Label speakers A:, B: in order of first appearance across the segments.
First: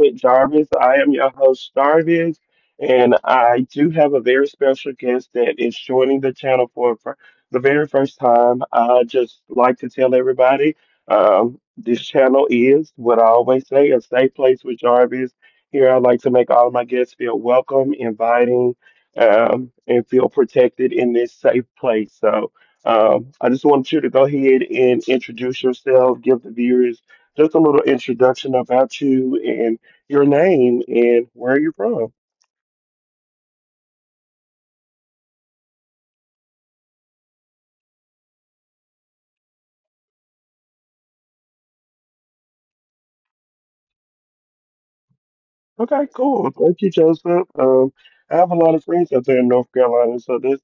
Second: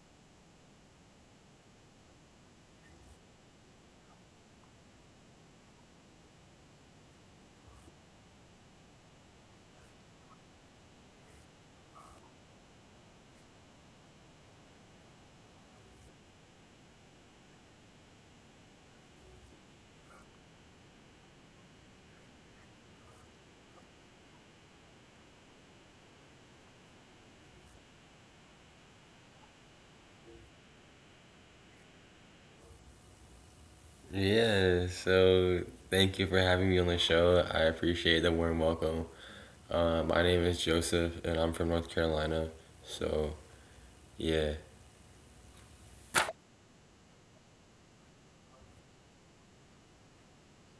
A: with Jarvis. I am your host, Jarvis, and I do have a very special guest that is joining the channel for the very first time. I just like to tell everybody this channel is what I always say a safe place with Jarvis. Here, I like to make all of my guests feel welcome, inviting, and feel protected in this safe place. So, I just want you to go ahead and introduce yourself, give the viewers just a little introduction about you and your name and where you're from.
B: Yeah, so thank you for having me on the show. I appreciate the warm welcome. My name is Joseph, and I'm from North Carolina. So, yeah,
A: Okay, cool. Well, thank you, Joseph. I have a lot of friends out there in North Carolina, so that's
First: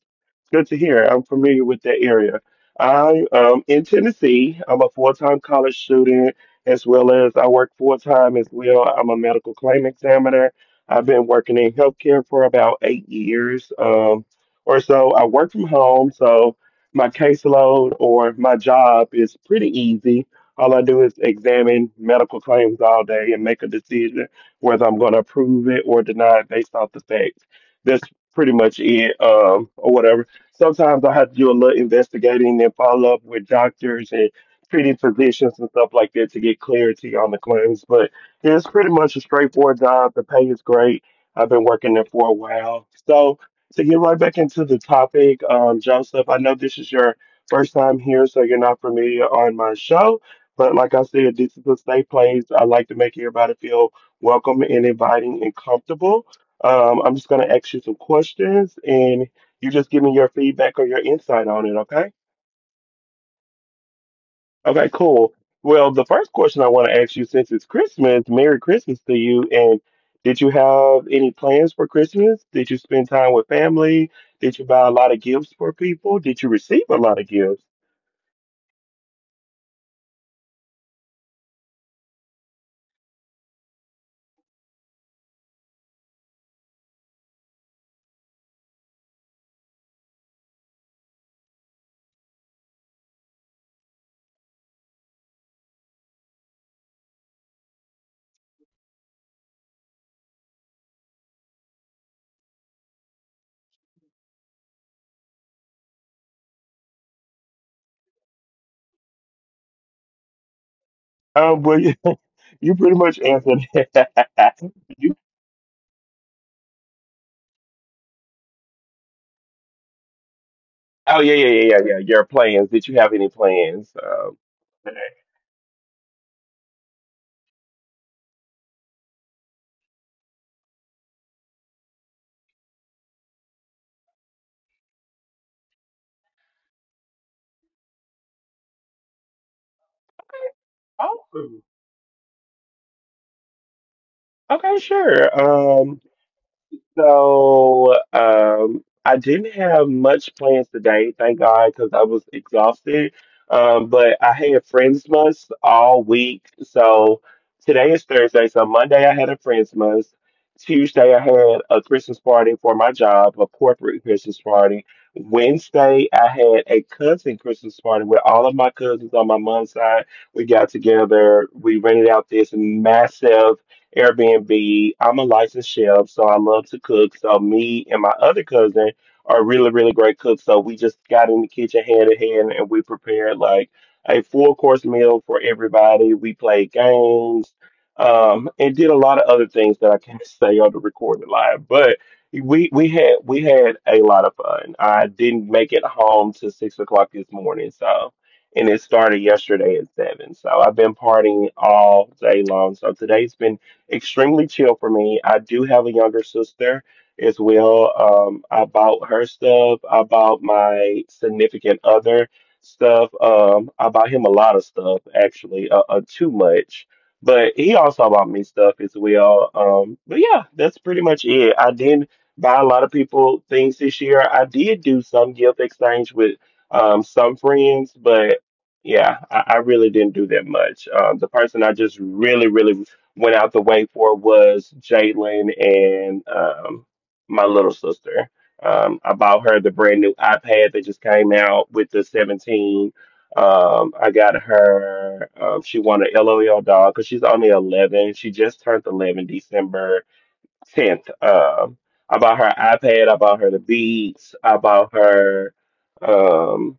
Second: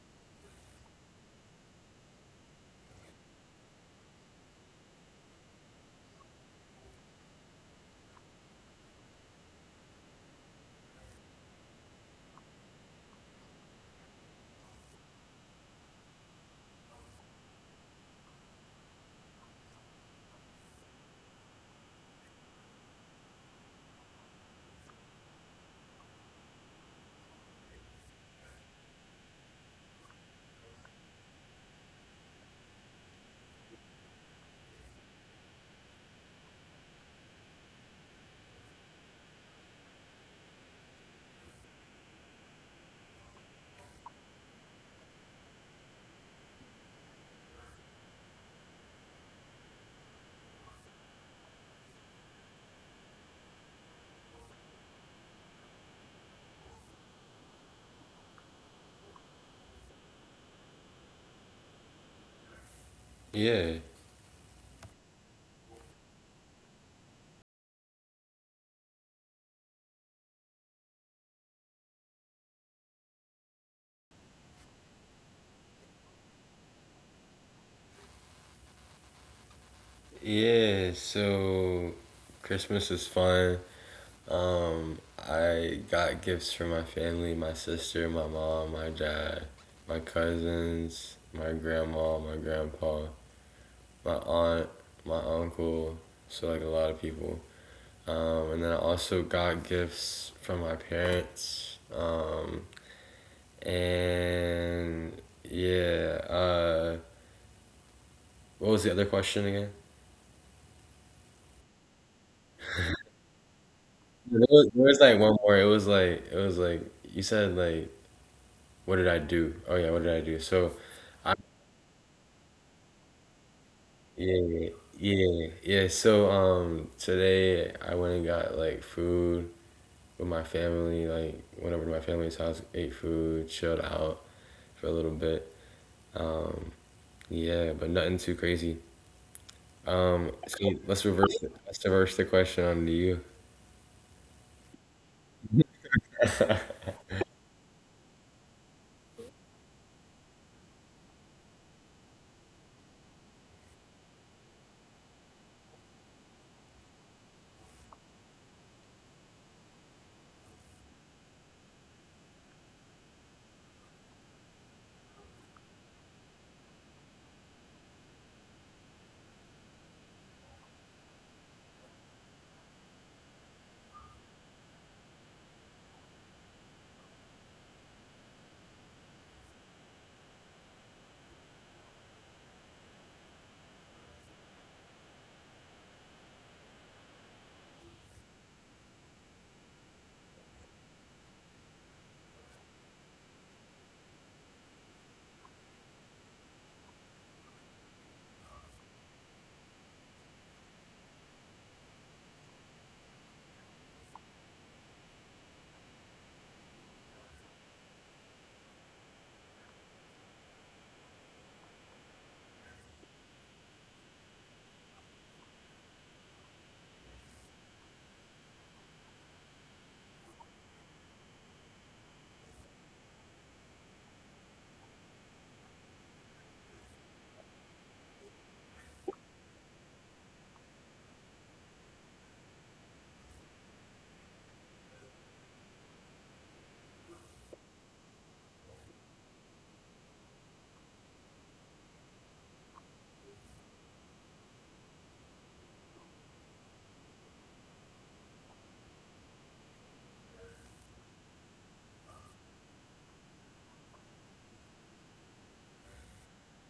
A: good to hear. I'm familiar with that area. I am in Tennessee. I'm a full-time college student, as well as I work full-time as well. I'm a medical claim examiner. I've been working in healthcare for about 8 years, or so. I work from home, so my caseload or my job is pretty easy. All I do is examine medical claims all day and make a decision whether I'm going to approve it or deny it based off the facts. That's pretty much it, or whatever. Sometimes I have to do a little investigating and follow up with doctors and treating physicians and stuff like that to get clarity on the claims. But yeah, it's pretty much a straightforward job. The pay is great. I've been working there for a while. So to get right back into the topic, Joseph, I know this is your first time here, so you're not familiar on my show. But like I said, this is a safe place. I like to make everybody feel welcome and inviting and comfortable. I'm just going to ask you some questions and you just give me your feedback or your insight on it, okay?
B: yeah,
A: Okay, cool. Well, the first question I want to ask you, since it's Christmas, Merry Christmas to you. And did you have any plans for Christmas? Did you spend time with family? Did you buy a lot of gifts for people? Did you receive a lot of gifts?
B: yeah. So, Christmas is fun. Um, I got gifts from my family, my sister, my mom, my dad, my cousins, my grandma, my grandpa, my aunt, my uncle. So, like a lot of people. And then I also got gifts from my parents. And yeah, uh, what was the other question again?
A: Well, you you pretty much answered that.
B: There was, there was
A: You,
B: like one more. It was like you said like what did I do? Oh yeah, what did I do? So
A: oh, yeah,
B: I
A: yeah, yeah, yeah, yeah. Your plans. Did you have any plans?
B: yeah
A: Today?
B: yeah yeah. So today I went and got like food with my family. Like went over to my family's house, ate food, chilled out for a little bit. Um yeah, but nothing too crazy. So let's
A: Oh,
B: reverse it. Let's reverse the question onto you.
A: okay, sure. So I didn't have much plans today, thank God, because I was exhausted. But I had Friends Month all week. So today is Thursday. So Monday I had a Friends Month. Tuesday I had a Christmas party for my job, a corporate Christmas party. Wednesday I had a cousin Christmas party with all of my cousins on my mom's side. We got together. We rented out this massive Airbnb. I'm a licensed chef, so I love to cook. So me and my other cousin are really, really great cooks. So we just got in the kitchen hand in hand and we prepared like a four course meal for everybody. We played games, and did a lot of other things that I can't say on the recorded live. But we had a lot of fun. I didn't make it home till 6 o'clock this morning, so and it started yesterday at seven. So I've been partying all day long. So today's been extremely chill for me. I do have a younger sister as well. I bought her stuff. I bought my significant other stuff. I bought him a lot of stuff actually, too much. But he also bought me stuff as well. But yeah, that's pretty much it. I didn't buy a lot of people things this year. I did do some gift exchange with some friends, but yeah, I really didn't do that much. The person I just really, really went out the way for was Jalen and my little sister. I bought her the brand new iPad that just came out with the 17. I got her, she wanted an LOL dog because she's only 11. She just turned 11 December 10th. I bought her iPad. I bought her the Beats. I bought her. Um,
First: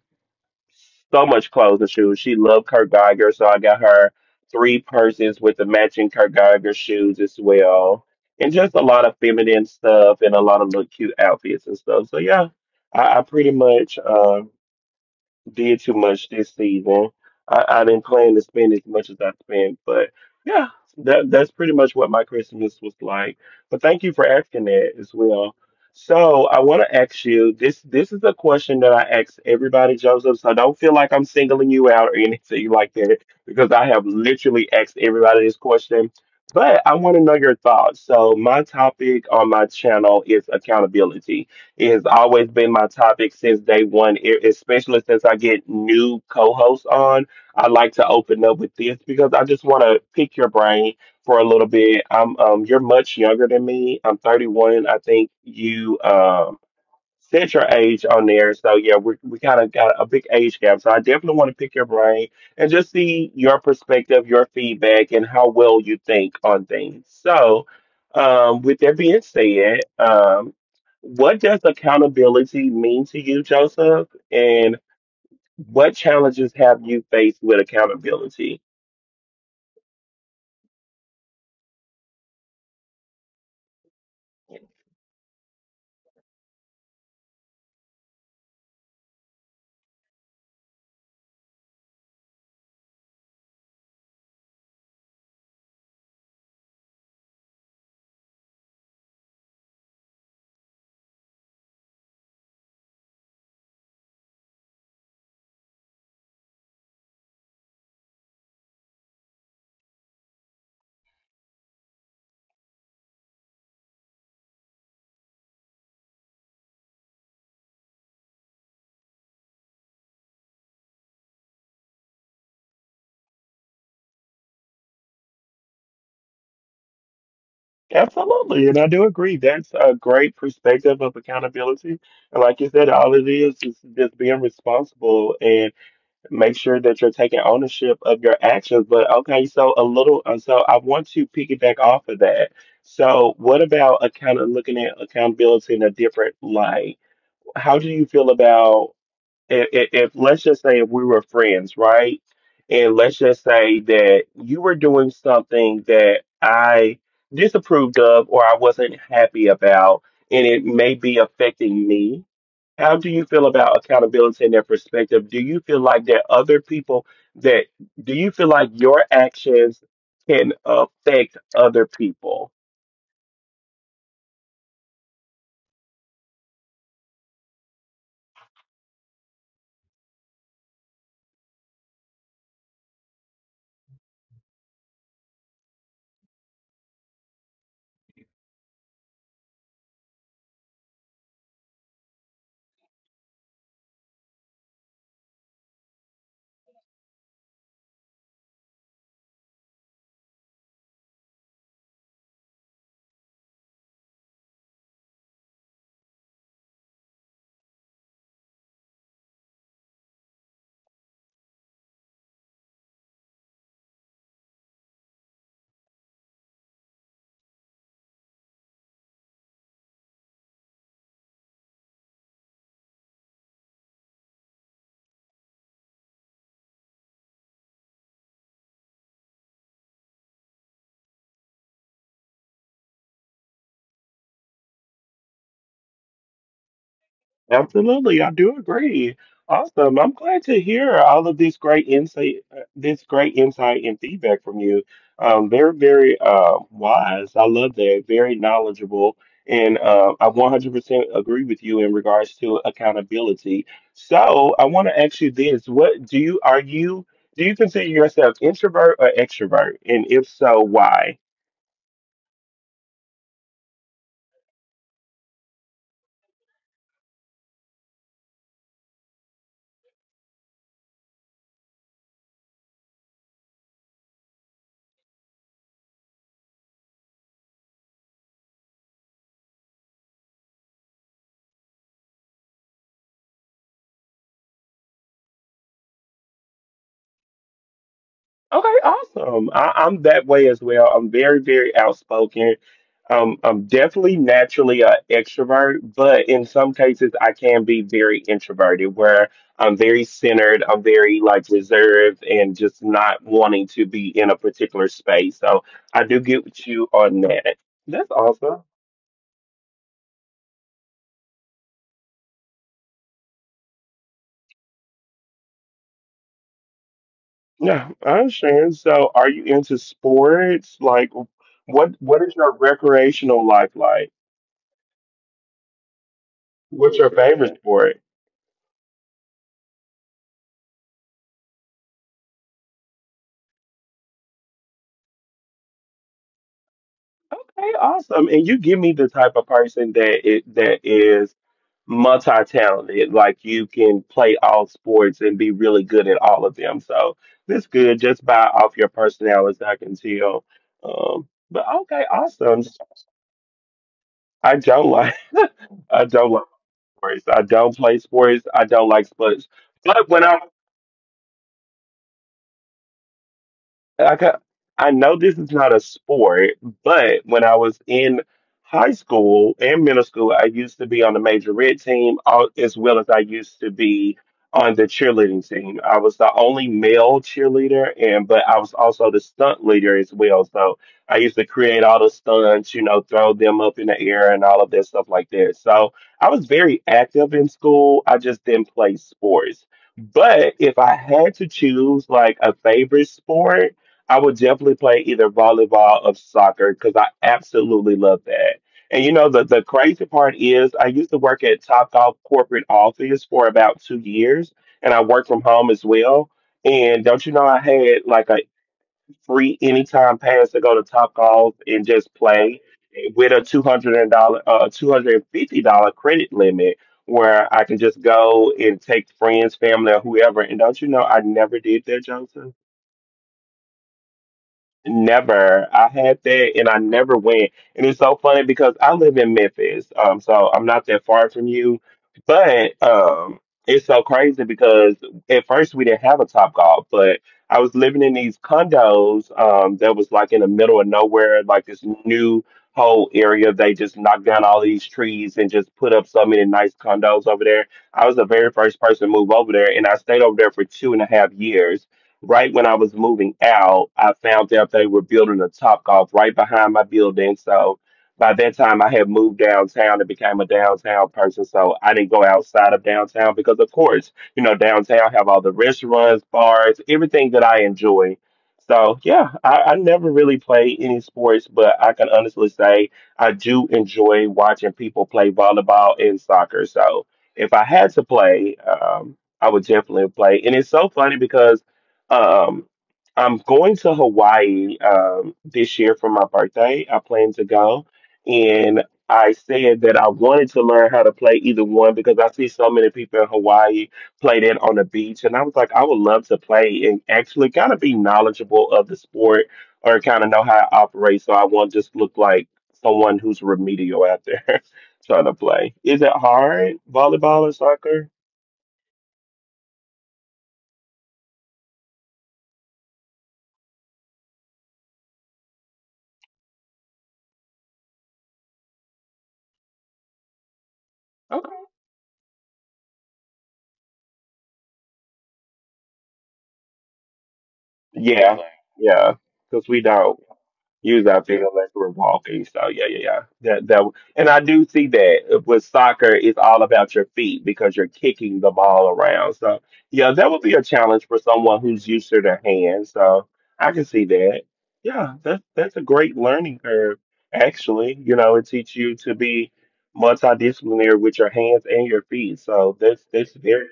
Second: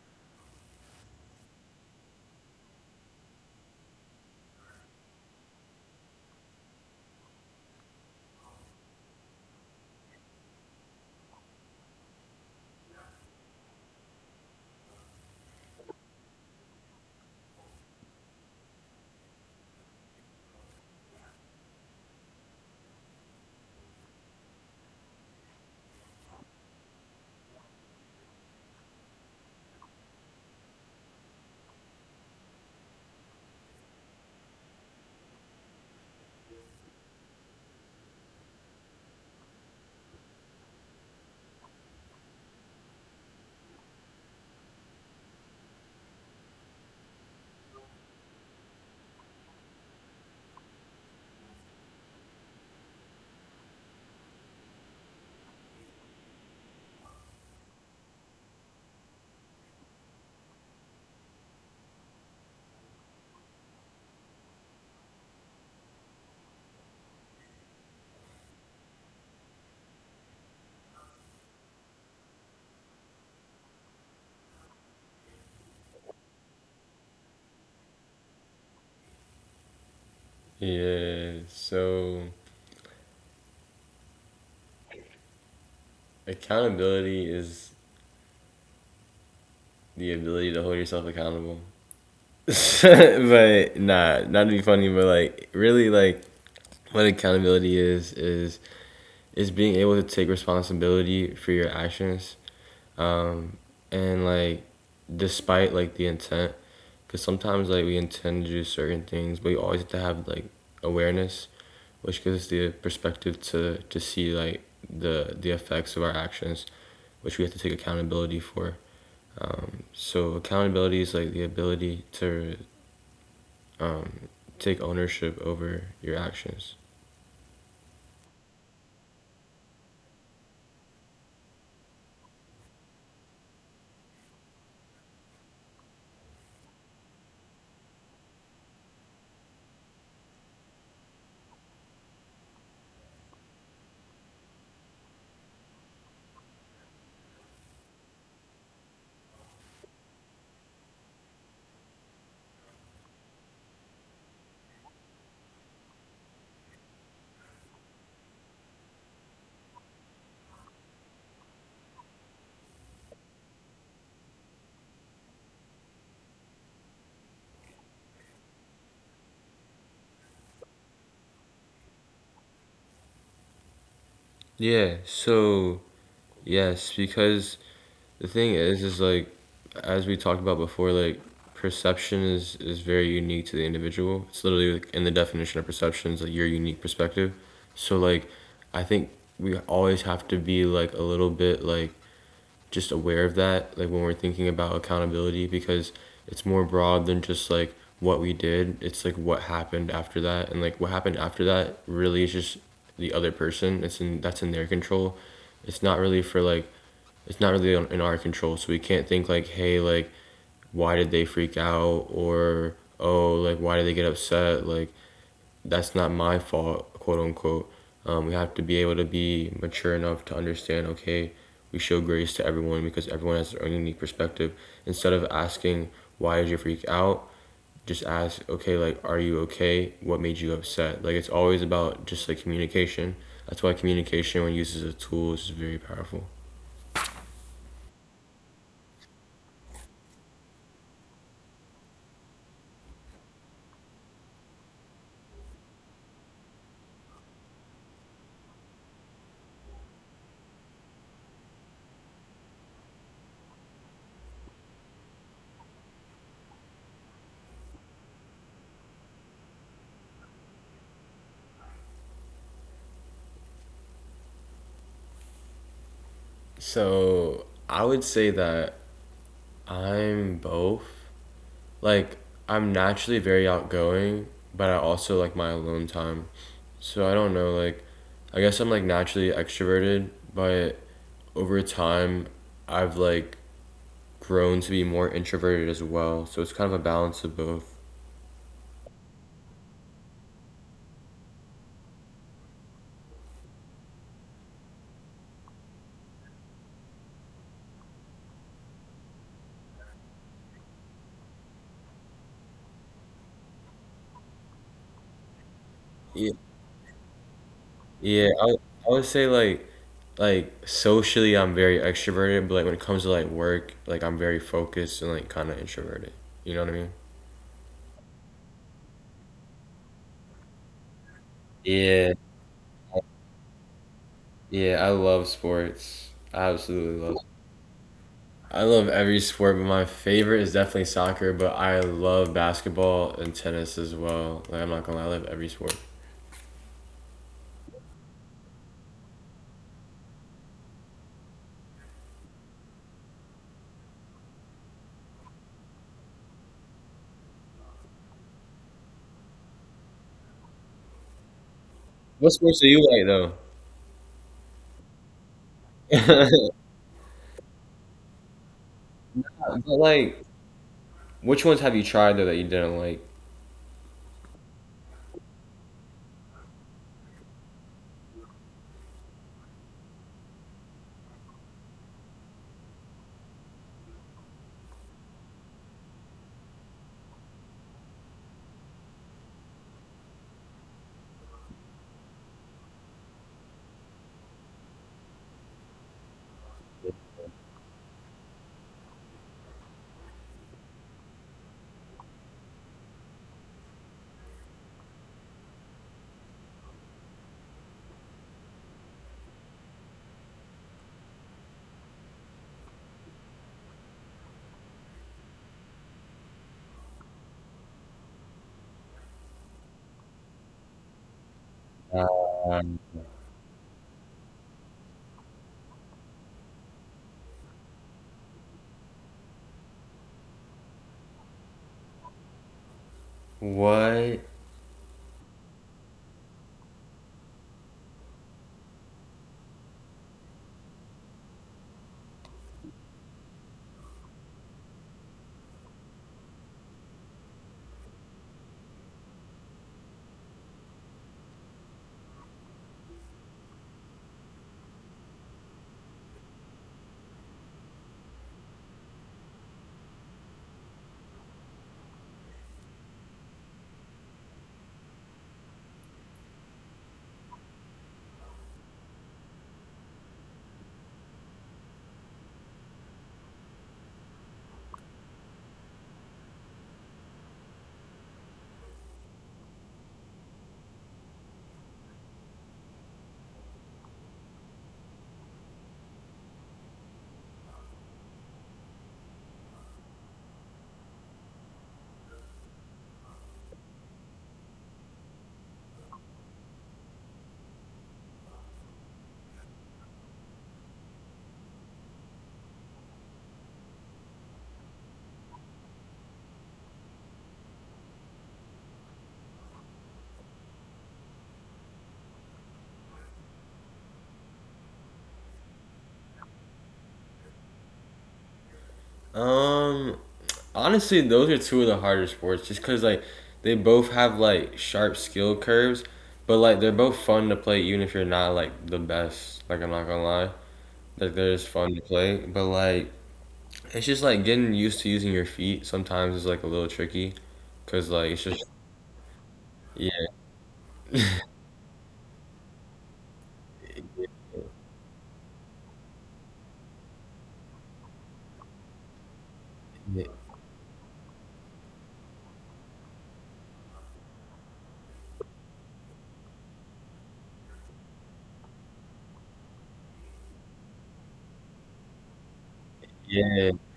A: so much clothes and shoes. She loved Kurt Geiger, so I got her three purses with the matching Kurt Geiger shoes as well, and just a lot of feminine stuff and a lot of little cute outfits and stuff. So yeah, I pretty much did too much this season. I didn't plan to spend as much as I spent, but yeah, that's pretty much what my Christmas was like. But thank you for asking that as well. So I want to ask you this. This is a question that I ask everybody, Joseph. So don't feel like I'm singling you out or anything like that, because I have literally asked everybody this question. But I want to know your thoughts. So my topic on my channel is accountability, it has always been my topic since day one, especially since I get new co hosts on. I like to open up with this because I just want to pick your brain for a little bit. You're much younger than me. I'm 31. I think you, set your age on there. So yeah, we kind of got a big age gap. So I definitely want to pick your brain and just see your perspective, your feedback, and how well you think on things. So, with that being said, what does accountability mean to you, Joseph? And what challenges have you faced with accountability?
B: Yeah, so accountability is the ability to hold yourself accountable. But nah, not to be funny, but like really like what accountability is being able to take responsibility for your actions um, and like despite like the intent, because sometimes like we intend to do certain things, but you always have to have like awareness, which gives the perspective to see like the effects of our actions, which we have to take accountability for. So accountability is like the ability to um, take ownership over your actions.
A: Absolutely, and I do agree. That's a great perspective of accountability. And like you said, all it is just being responsible and make sure that you're taking ownership of your actions. But okay, so a little, so I want to piggyback off of that. So, what about account looking at accountability in a different light? How do you feel about, if let's just say if we were friends, right? And let's just say that you were doing something that I disapproved of or I wasn't happy about, and it may be affecting me. How do you feel about accountability in that perspective? Do you feel like that other people that do you feel like your actions can affect other people?
B: Yeah. So yes, because the thing is like as we talked about before, like perception is very unique to the individual. It's literally like in the definition of perception is like your unique perspective. So like I think we always have to be like a little bit like just aware of that, like when we're thinking about accountability because it's more broad than just like what we did. It's like what happened after that, and like what happened after that really is just the other person. It's in that's in their control. It's not really for like it's not really in our control. So we can't think like, hey, like why did they freak out? Or oh, like why did they get upset? Like that's not my fault, quote unquote. We have to be able to be mature enough to understand. Okay, we show grace to everyone because everyone has their own unique perspective. Instead of asking why did you freak out, just ask okay, like are you okay? What made you upset? Like it's always about just like communication. That's why communication when used as a tool is very powerful.
A: Absolutely, I do agree. Awesome. I'm glad to hear all of this this great insight and feedback from you. Very, very wise. I love that. Very knowledgeable, and I 100% agree with you in regards to accountability. So, I want to ask you this: What do you are you do you consider yourself introvert or extrovert? And if so, why?
B: So I would say that I'm both. Like I'm naturally very outgoing, but I also like my alone time. So I don't know, like I guess I'm like naturally extroverted, but over time I've like grown to be more introverted as well. So it's kind of a balance of both.
A: Okay, awesome. I'm that way as well. I'm very, very outspoken. I'm definitely naturally an extrovert, but in some cases I can be very introverted, where I'm very centered, I'm very like reserved, and just not wanting to be in a particular space. So I do
B: Yeah,
A: get with you on that. That's
B: yeah, I
A: awesome.
B: I would say like socially I'm very extroverted, but like when it comes to like work, like I'm very focused and like kind of introverted. You know what I mean?
A: Yeah, I understand. So, are you into sports? Like, what
B: Yeah,
A: what is your recreational life like?
B: yeah, I love sports. I
A: What's
B: absolutely
A: your
B: love
A: favorite sport?
B: I love every sport, but my favorite is definitely soccer, but I love basketball and tennis as well. Like I'm not gonna lie, I love every sport.
A: Okay, awesome. And you give me the type of person that is multi-talented. Like you can play all sports and be really good at all of them. So that's good. Just by off your personality, I can tell. But okay,
B: What sports do
A: awesome.
B: you
A: I don't like
B: like
A: I don't like
B: though?
A: sports. I don't play sports. I don't like sports.
B: But
A: But
B: like
A: when
B: which ones have you tried though that you didn't like?
A: I got, I know this is not a sport, but when I was in high school and middle school, I used to be on the major red team, as well as I used to be on the cheerleading team. I was the only male cheerleader, and but I was also the stunt leader as well. So I used to create all the stunts, you know, throw them up in the air and all of that stuff like that. So I was very active in school. I just didn't play sports. But if I had to choose like a favorite sport, I would definitely play either volleyball or soccer because I absolutely love that. And you know the crazy part is I used to work at Topgolf corporate office for about 2 years, and I worked from home as well. And don't you know I had like a free anytime pass to go to Topgolf and just play
B: Um,
A: with a $250 credit limit where I can just go and take friends, family, or whoever. And don't you know I never did that, Joseph.
B: what?
A: Never. I had that and I never went. And it's so funny because I live in Memphis. So I'm not that far from you. But it's so crazy because at first we didn't have a top golf, but I was living in these condos that was like in the middle of nowhere, like this new whole area. They just knocked down all these trees and just put up so many nice condos over there. I was the very first person to move over there and I stayed over there for two and a half years right when I was moving out, I found out they were building a Top Golf right behind my building. So by that time, I had moved downtown and became a downtown person. So I didn't go outside of downtown because, of course, you know, downtown have all the restaurants, bars, everything that I enjoy. So yeah, I never really played any sports, but I can honestly say I do enjoy watching people play volleyball and soccer. So if I had to play, I would definitely play. And it's so funny because um, I'm going to Hawaii this year for my birthday. I plan to go. And I said that I wanted to learn how to play either one because I see so many people in Hawaii play that on the beach. And I was like, I would love to play and actually kind of be knowledgeable of the sport or kind of know how it operates. So I won't just look like someone who's remedial out there trying to play. Is it hard, volleyball or soccer?
B: Um, Honestly, those are two of the harder sports just because, like, they both have, like, sharp skill curves, but, like, they're both fun to play even if you're not, like, the best. Like, I'm not gonna lie. Like they're just
A: Okay.
B: fun to play, but like it's just like getting used to using your feet sometimes is like a little tricky because like it's
A: Yeah,
B: just
A: yeah, because we
B: yeah.
A: don't. Use I feel like we're walking. So yeah, yeah, yeah. And I do see that with soccer, it's all about your feet because you're kicking the ball around. So yeah, that would be a challenge for someone who's used to their hands. So I can see that. Yeah, that's a great learning curve. Actually, you know, it teaches you to be multidisciplinary with your hands and your feet. So that's
B: Yeah,
A: very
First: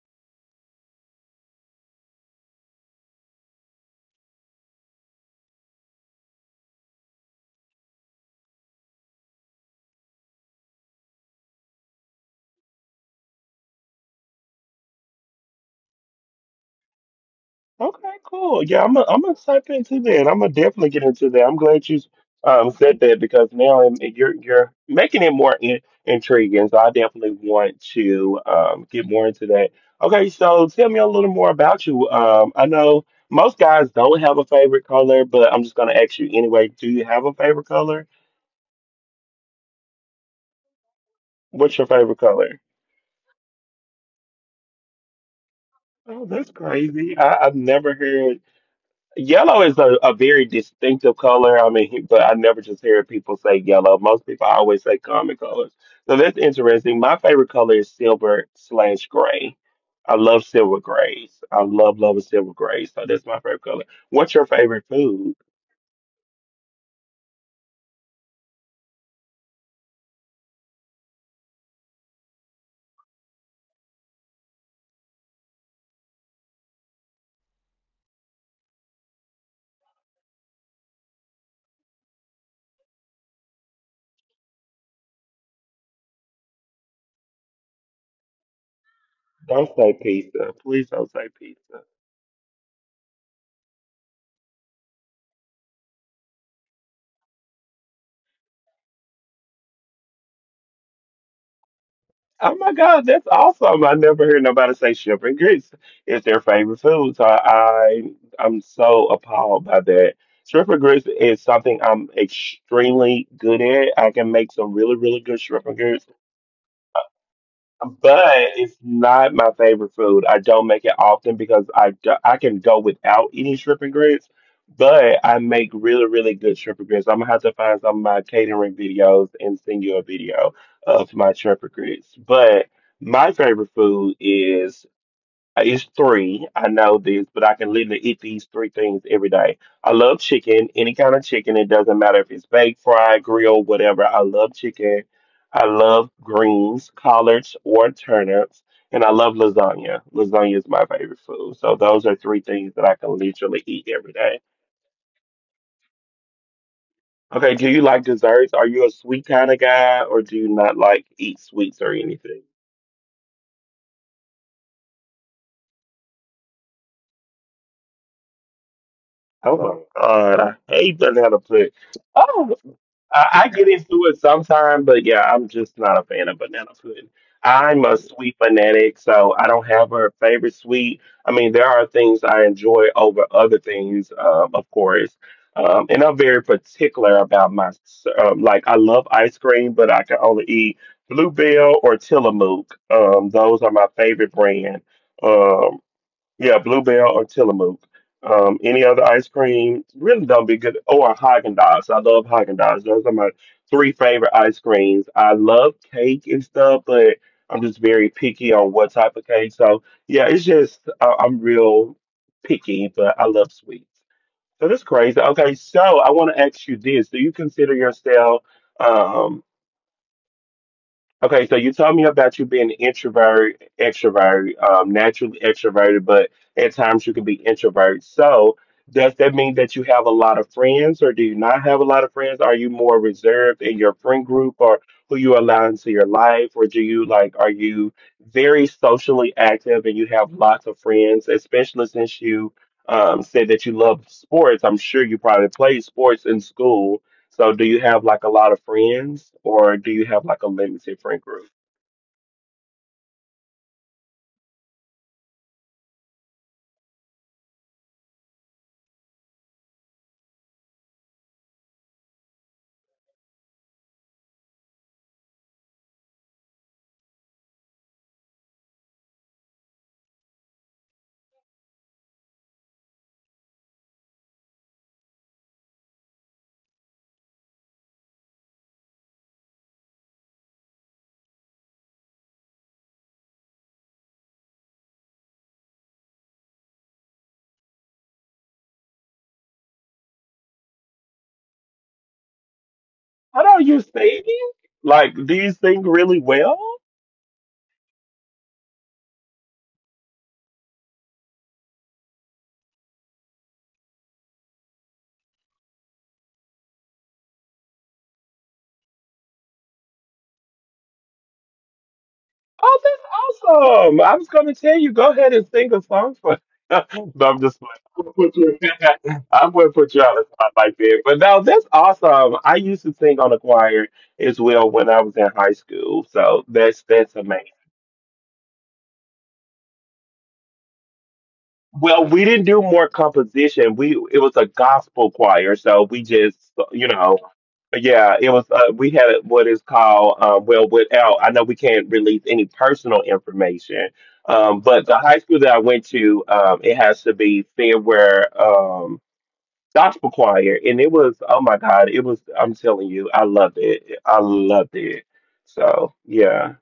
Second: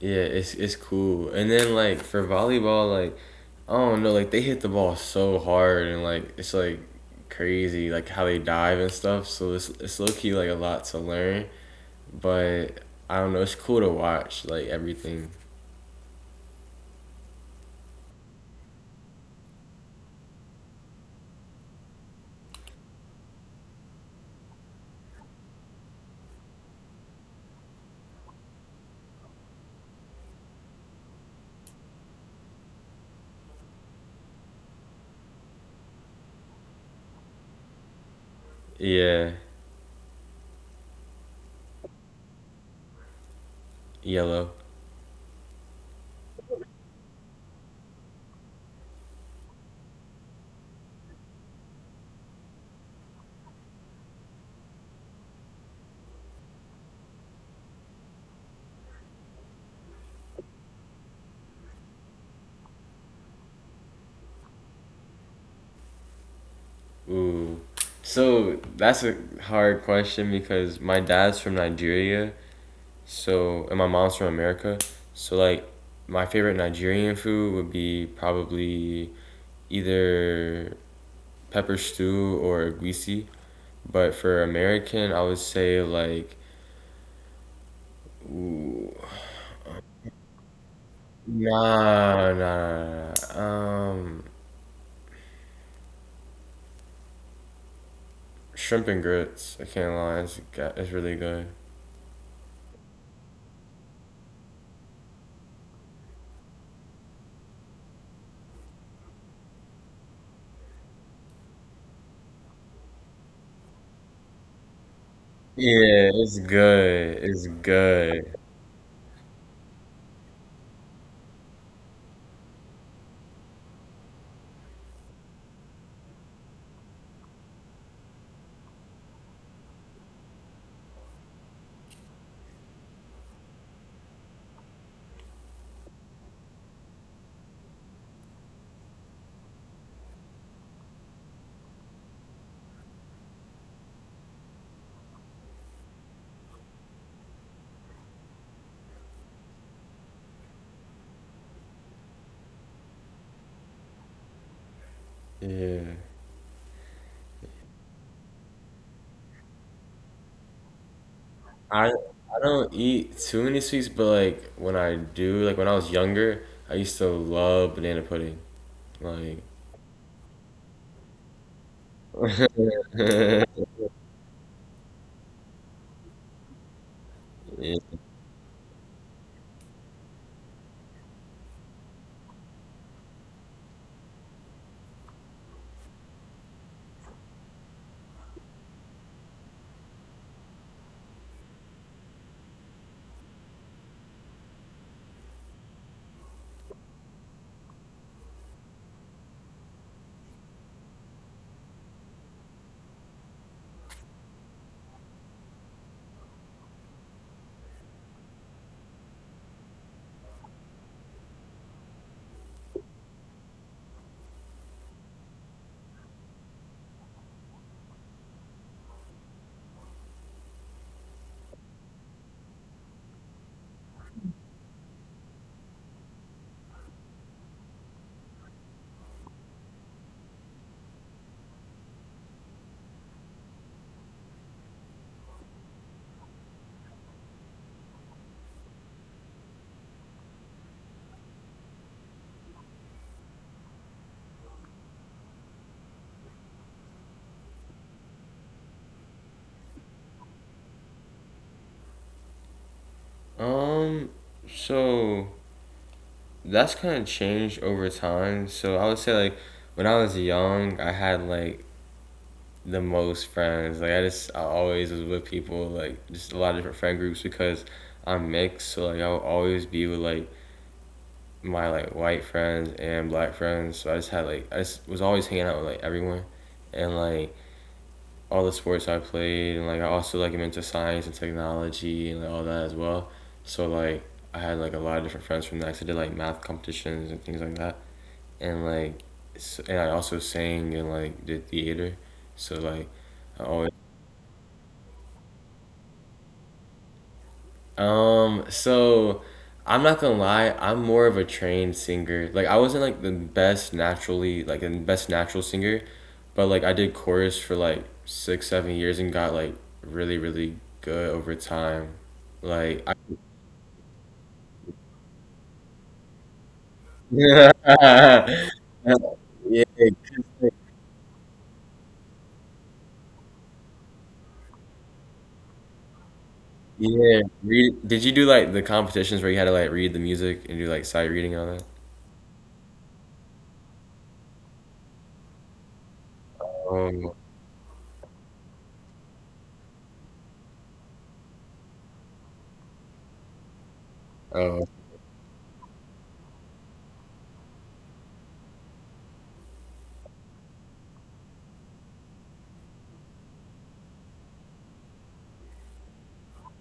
B: yeah, it's cool. And then like for volleyball, like I don't know, like they hit the ball so hard and like it's like crazy, like how they dive and stuff. So it's low key like a lot to learn, but I don't know, it's cool to watch like everything.
A: Okay, cool. Yeah, I'm I am I gonna type into that. I'm gonna definitely get into that. I'm glad you said that because now I'm you're making it more intriguing. So I definitely want to get more into that. Okay, so tell me a little more about you. I know most guys don't have a favorite color, but I'm just gonna ask you anyway. Do you have a favorite color?
B: Yeah,
A: What's your favorite color?
B: yellow.
A: Oh, that's crazy. I've never heard. Yellow is a very distinctive color. I mean, but I never just hear people say yellow. Most people always say common colors. So that's interesting. My favorite color is silver slash gray. I love silver grays. I love, love silver grays. So that's my favorite color. What's your favorite food?
B: Ooh. So that's a hard question because my dad's from Nigeria, so and my mom's from America. So like my favorite Nigerian food would be probably either pepper stew or egusi. But for American, I would say like ooh,
A: Don't say pizza. Please don't say pizza.
B: nah, nah, nah, nah. nah. Shrimp and grits. I can't lie, it's really good.
A: Oh my God, that's awesome! I never hear nobody say shrimp and grits is their favorite food. I'm so appalled by that. Shrimp and grits is something I'm extremely good at. I can make some really really good shrimp and grits
B: Yeah, it's good. It's
A: but
B: good.
A: it's not my favorite food. I don't make it often because I can go without eating shrimp and grits, but I make really, really good shrimp and grits. I'm gonna have to find some of my catering videos and send you a video of my shrimp and grits. But my favorite food is it's three. I know this, but I can literally eat these three things every day. I love chicken, any kind of chicken. It doesn't matter if it's baked, fried, grilled, whatever. I love chicken. I love greens, collards, or turnips. And I love lasagna. Lasagna is my favorite food. So those are three things that I can literally eat every day.
B: Yeah.
A: Okay, do you like desserts? Are you a sweet kind of guy, or do you not like eat sweets
B: I
A: or
B: I
A: anything?
B: don't eat too many sweets, but like when I do, like when I was younger, I used to love banana pudding. Like,
A: Oh my God, I hate learning how to play. Oh, I get into it sometimes, but yeah, I'm just not a fan of banana pudding.
B: yeah.
A: I'm a sweet fanatic, so I don't have a favorite sweet. I mean, there are things I enjoy over other things, of course. And I'm very particular about my, like, I love ice cream, but I can only eat Bluebell or Tillamook. Those are my favorite brand. Um, yeah, Bluebell or Tillamook. Any other ice cream really don't be good. Oh, or Haagen Dazs. I love Haagen Dazs. Those are my three favorite ice creams. I love cake and stuff, but I'm just very picky on what type of cake. So yeah, it's just I'm real picky, but I love sweets. So that's crazy. Okay, so I want to ask you this: Do you consider yourself? um? Okay, so you told me about you being an introvert, extrovert, naturally extroverted, but at times you can be introvert. So does that mean that you have a lot of friends, or do you not have a lot of friends? Are you more reserved in your friend group, or who you allow into your life, or do you like are you very socially active and you have lots of friends, especially since you said that you love sports? I'm sure you probably played sports in school so do you have like a lot of friends or do you have like a limited friend group?
B: um, so that's kind of changed over time. So I would say like when I was young, I had like the most friends. Like I always was with people like just a lot of different friend groups because I'm mixed. So like I would always be with like my like white friends and black friends. So I just had like I just was always hanging out with like everyone, and like all the sports I played, and like I also like am into science and technology and like, all that as well. So like I had like a lot of different friends from that. I did like math competitions and things like that, and like and I also sang and like did theater. So like I
A: How are
B: always
A: you singing? Like, do you sing really well?
B: So I'm not gonna lie, I'm more of a trained singer. Like I wasn't like the best naturally like the best natural singer, but like I did chorus for like six, 7 years and got like really, really good over time.
A: Oh,
B: Like I
A: that's awesome. I was gonna tell you, go ahead and sing a song for No, I'm
B: Yeah.
A: just playing. I wouldn't put you I
B: Yeah.
A: wouldn't put you on
B: 'Cause,
A: the
B: like,
A: spot like that. But no, that's awesome. I used to sing on a choir as well when I was in high school. So that's
B: yeah.
A: amazing.
B: Read, did you do like the competitions where you had to like read the music and do like sight reading and
A: Well, we didn't do more composition. We it was a gospel choir, so we just you
B: all that?
A: know, yeah, it was. We had what is called well, without I know we can't release any personal information,
B: Oh.
A: but the high school that I went to, it has to be Fairware Gospel Choir, and it was oh my God, it was. I'm telling you, I loved it. I loved it. So yeah.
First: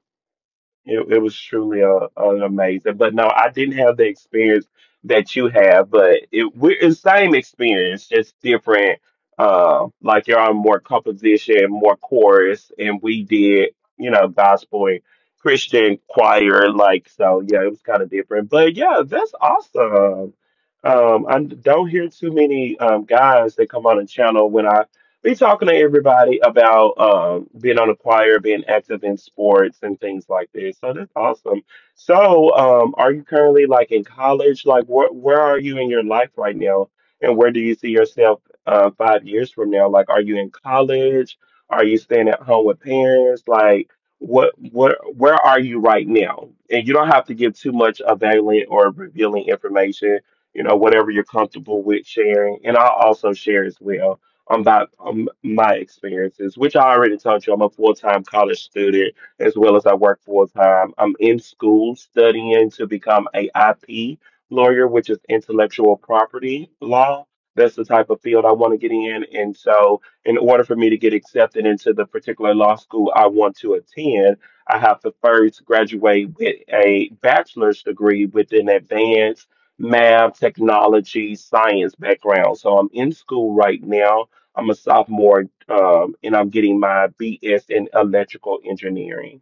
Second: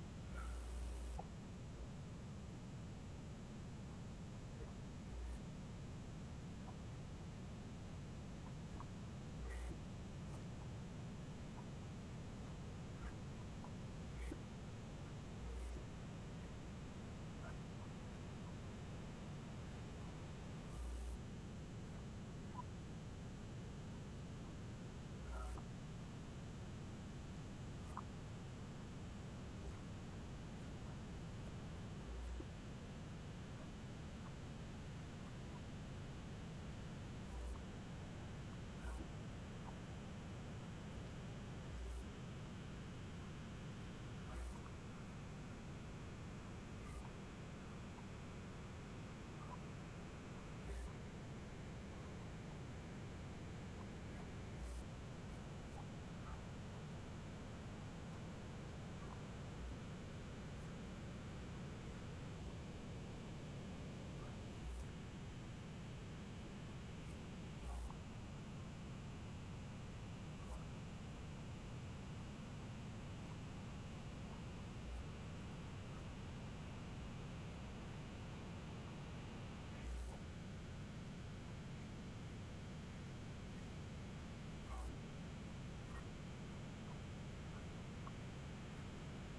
A: It was truly an amazing, but no, I didn't have the experience that you have, but it's same experience, just different. Like you're on more composition, more chorus, and we did, you know, gospel and Christian choir, like so. Yeah, it was kind of different, but yeah, that's awesome. I don't hear too many guys that come on the channel when I be talking to everybody about being on a choir, being active in sports, and things like this. So that's awesome. So, are you currently like in college? Like, where are you in your life right now, and where do you see yourself 5 years from now? Like, are you in college? Are you staying at home with parents? Like, what where are you right now? And you don't have to give too much available or revealing information. You know, whatever you're comfortable with sharing, and I'll also share as well about my experiences, which I already told you, I'm a full time college student as well as I work full time. I'm in school studying to become a IP lawyer, which is intellectual property law. That's the type of field I want to get in. And so, in order for me to get accepted into the particular law school I want to attend, I have to first graduate with a bachelor's degree with an advanced math, technology, science background. So, I'm in school right now I'm a sophomore, and I'm getting my BS in electrical engineering.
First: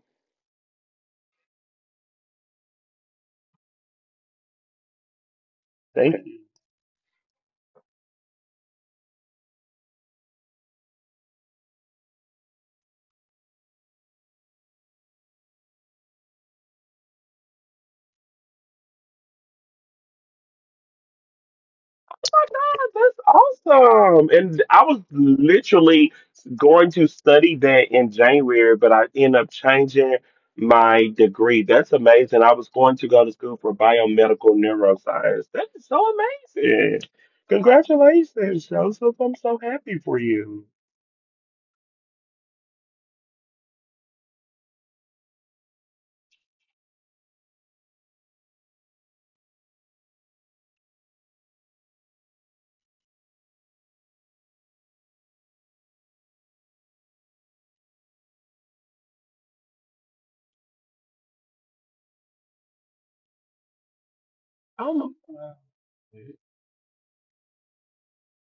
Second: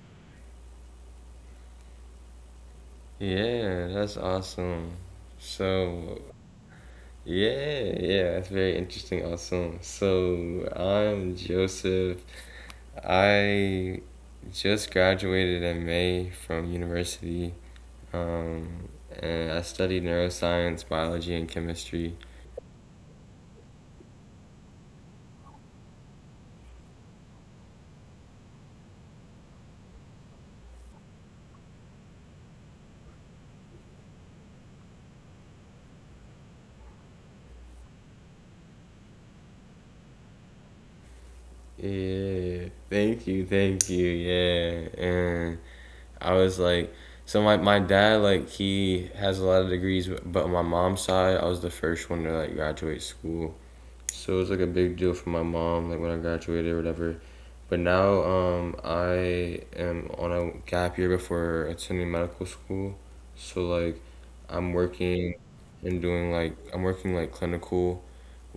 B: Yeah, that's awesome.
A: Thank
B: So,
A: you.
B: yeah, yeah, that's very interesting. Awesome. So I'm Joseph. I just graduated in May from university, um, and I studied neuroscience, biology, and chemistry.
A: Oh my God, that's awesome! And I was literally going to study that in January, but I end up changing my degree. That's amazing. I was going to go to school for biomedical neuroscience. That is so amazing. Congratulations, Joseph. I'm so happy for you.
B: Yeah, thank you, thank you. Yeah, and I was like, so my dad like he has a lot of degrees, but on my mom's side, I was the first one to like graduate school. So it was like a big deal for my mom, like when I graduated or whatever. But now I am on a gap year before attending medical school. So like I'm
A: Oh my
B: working
A: God.
B: and doing like I'm working like clinical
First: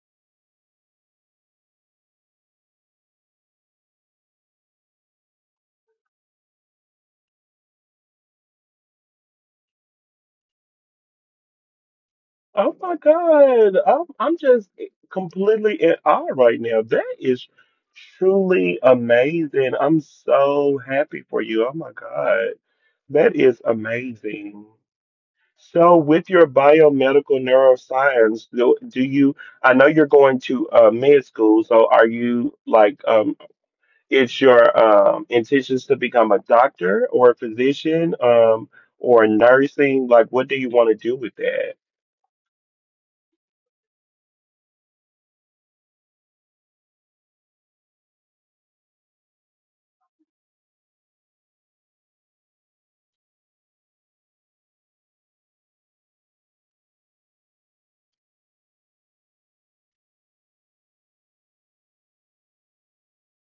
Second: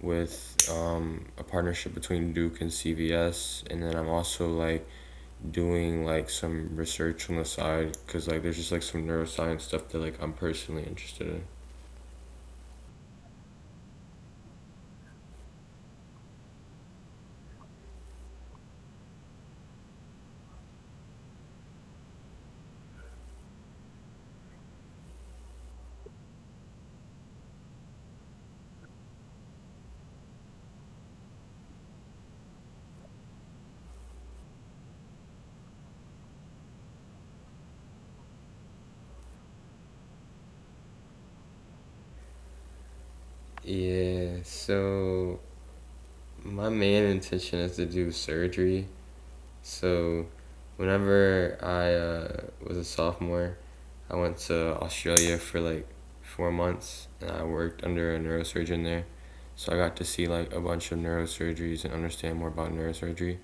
B: with a partnership between Duke and CVS, and then I'm also like doing like some research on the side because like there's just like some neuroscience stuff that like I'm personally interested in.
A: Oh my God. I'm just completely in awe right now. That is truly amazing. I'm so happy for you. Oh my God. That is amazing. So, with your biomedical neuroscience, do you? I know you're going to med school, so are you like, it's your intentions to become a doctor or a physician or nursing? Like, what do you want to do with that?
B: Yeah, so my main intention is to do surgery. So, whenever I was a sophomore, I went to Australia for like 4 months and I worked under a neurosurgeon there. So, I got to see like a bunch of neurosurgeries and understand more about neurosurgery.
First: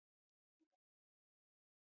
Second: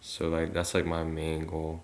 B: So, like, that's like my main goal.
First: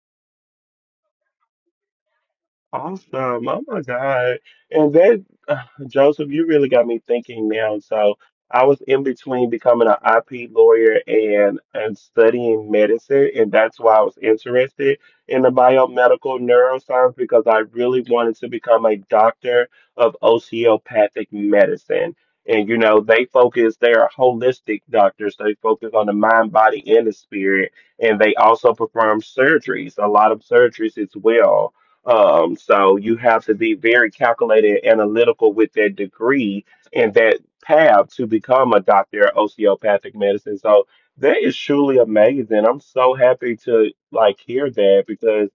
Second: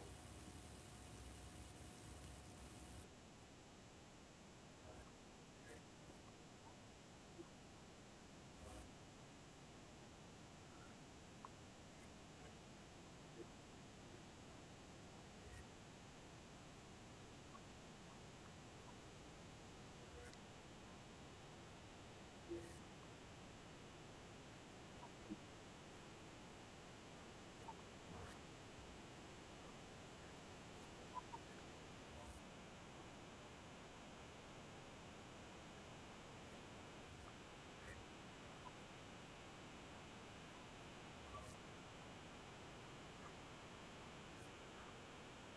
A: Awesome. Oh my God. And that, Joseph, you really got me thinking now. So I was in between becoming an IP lawyer and studying medicine. And that's why I was interested in the biomedical neuroscience because I really wanted to become a doctor of osteopathic medicine. And, you know, they are holistic doctors. They focus on the mind, body, and the spirit. And they also perform surgeries, a lot of surgeries as well. So you have to be very calculated and analytical with that degree and that path to become a doctor of osteopathic medicine. So that is truly amazing. I'm so happy to like hear that because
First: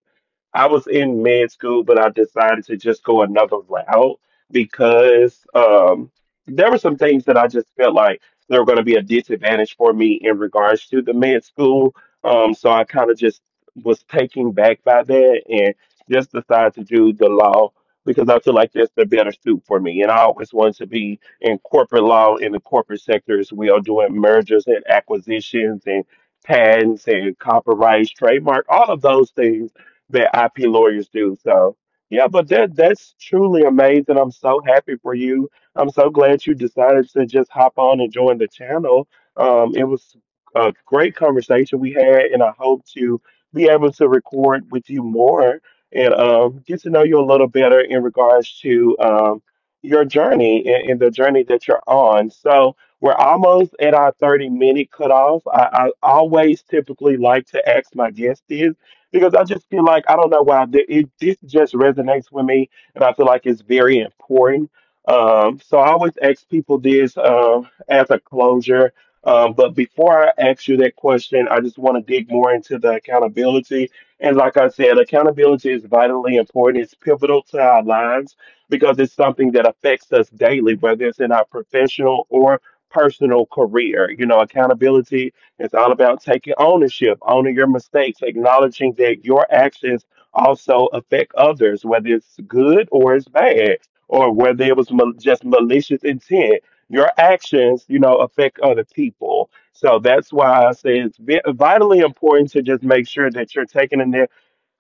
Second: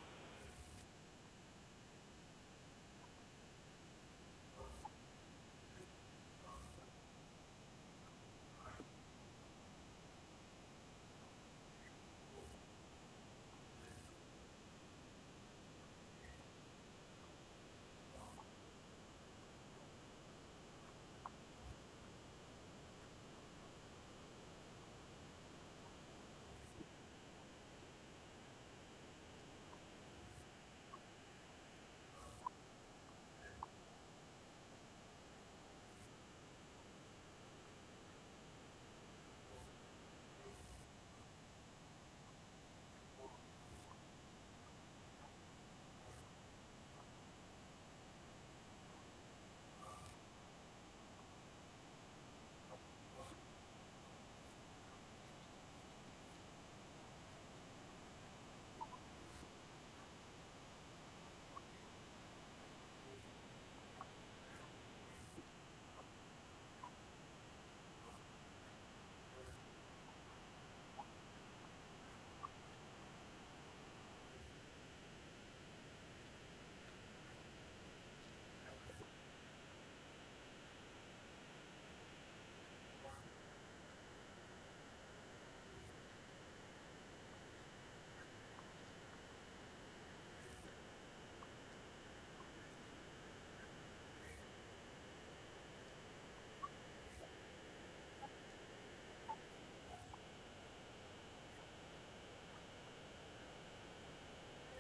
A: I was in med school, but I decided to just go another route because there were some things that I just felt like they were going to be a disadvantage for me in regards to the med school. So I kind of just was taken back by that and just decided to do the law because I feel like that's the better suit for me. And I always wanted to be in corporate law in the corporate sector as well, doing mergers and acquisitions and patents and copyrights, trademark, all of those things that IP lawyers do. So yeah, but that's truly amazing. I'm so happy for you. I'm so glad you decided to just hop on and join the channel. It was a great conversation we had, and I hope to be able to record with you more and get to know you a little better in regards to your journey and the journey that you're on. So we're almost at our 30-minute minute cutoff. I always typically like to ask my guests this because I just feel like I don't know why the, it this just resonates with me, and I feel like it's very important. So I always ask people this as a closure. But before I ask you that question, I just want to dig more into the accountability. And like I said, accountability is vitally important. It's pivotal to our lives because it's something that affects us daily, whether it's in our professional or personal career. You know, accountability, it's all about taking ownership, owning your mistakes, acknowledging that your actions also affect others, whether it's good or it's bad, or whether it was just malicious intent. Your actions, you know, affect other people. So that's why I say it's vitally important to just make sure that you're taking the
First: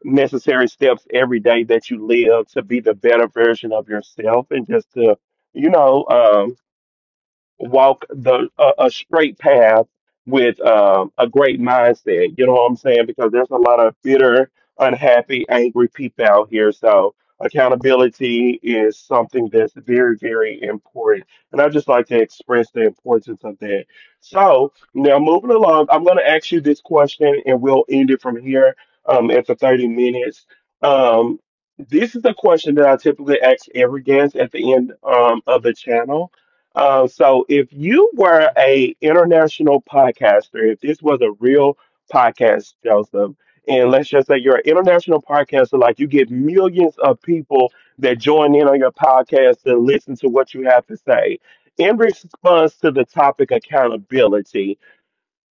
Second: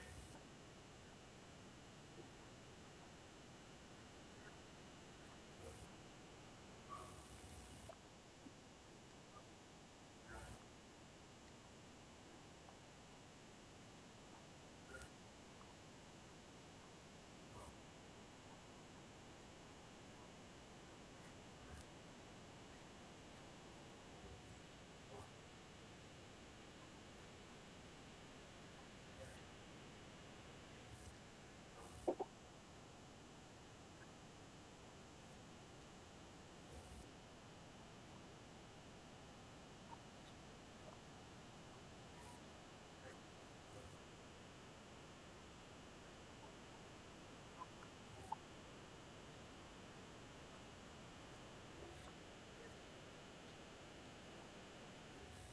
A: necessary steps every day that you live to be the better version of yourself and just to, you know, walk a straight path with a great mindset. You know what I'm saying? Because there's a lot of bitter, unhappy, angry people out here. So accountability is something that's very, very important. And I just like to express the importance of that. So now moving along, I'm going to ask you this question, and we'll end it from here after 30 minutes. Um, this is a question that I typically ask every guest at the end of the channel. So if you were a international podcaster, if this was a real podcast, Joseph, and let's just say you're an international podcaster, like you get millions of people that join in on your podcast and listen to what you have to say. In response to the topic accountability,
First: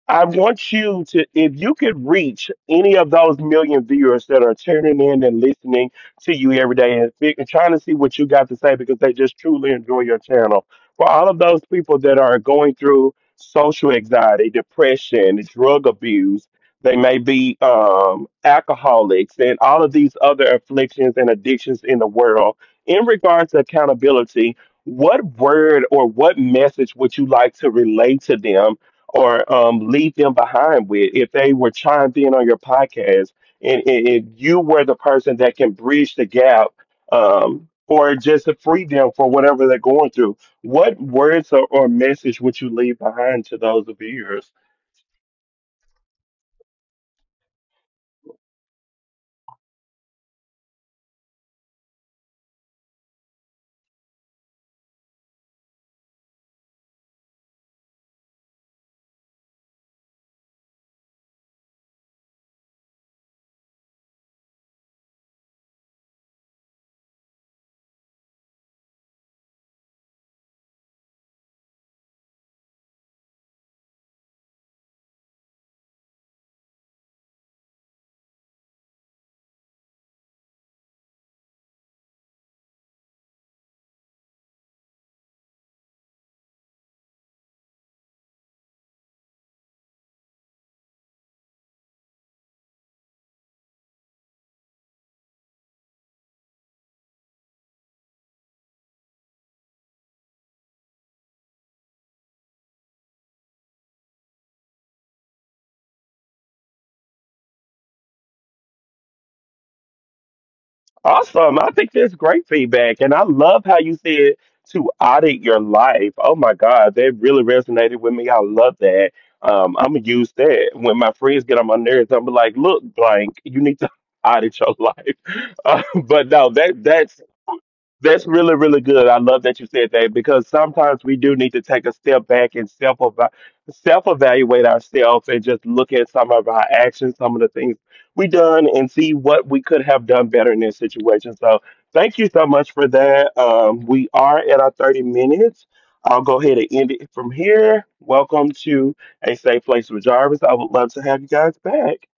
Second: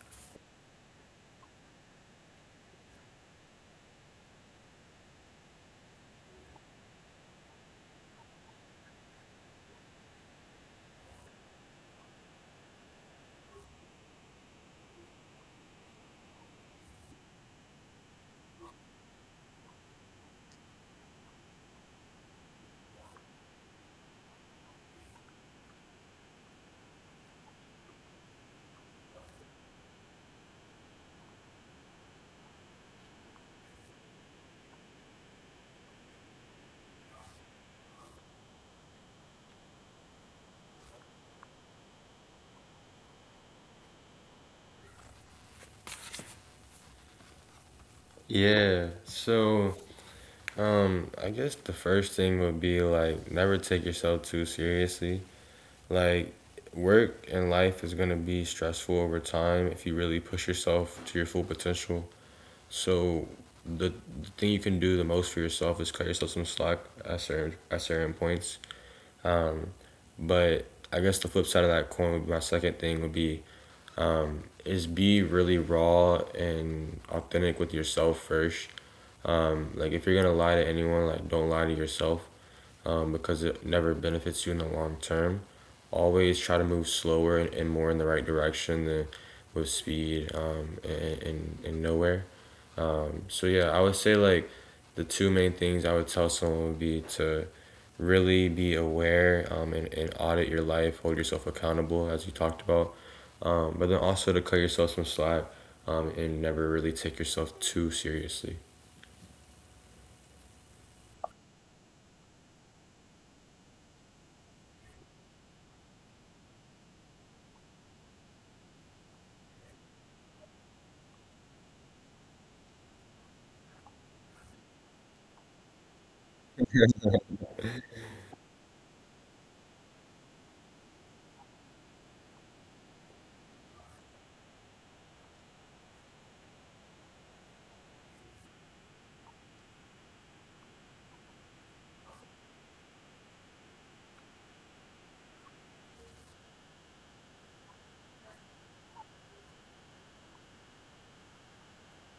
A: I want you to, if you could reach any of those million viewers that are tuning in and listening to you every day and, and trying to see what you got to say because they just truly enjoy your channel. For all of those people that are going through social anxiety, depression, drug abuse, they may be alcoholics and all of these other afflictions and addictions in the world. In regards to accountability, what word or what message would you like to relate to them? Or leave them behind with if they were chimed in on your podcast and you were the person that can bridge the gap or just to free them for whatever they're going through. What words or message would you leave behind to those of yours?
B: Yeah. So, I guess the first thing would be like never take yourself too seriously. Like, work and life is going to be stressful over time if you really push yourself to your full potential. So, the thing you can do the most for yourself is cut yourself some slack at certain points. But I guess the flip side of that coin would be my second thing would be is be really raw and authentic with yourself first. Like if you're gonna lie to anyone, like don't lie to yourself, because it never benefits you in the long term. Always try to move slower and, more in the right direction than with speed, and nowhere. So, yeah, I would say like the two main things I would tell someone would be to really be aware, and audit your life, hold yourself accountable, as you talked about, but then also to cut yourself some slack, and never really take yourself too seriously.
A: Awesome. I think that's great feedback. And I love how you said to audit your life. Oh my God, that really resonated with me. I love that. I'm going to use that. When my friends get on my nerves, I'm like, look, blank, you need to audit your life. But no, that's really, really good. I love that you said that because sometimes we do need to take a step back and self evaluate ourselves and just look at some of our actions, some of the things we done, and see what we could have done better in this situation. So, thank you so much for that. We are at our 30 minutes. I'll go ahead and end it from here. Welcome to a safe place with Jarvis. I would love to have you guys back.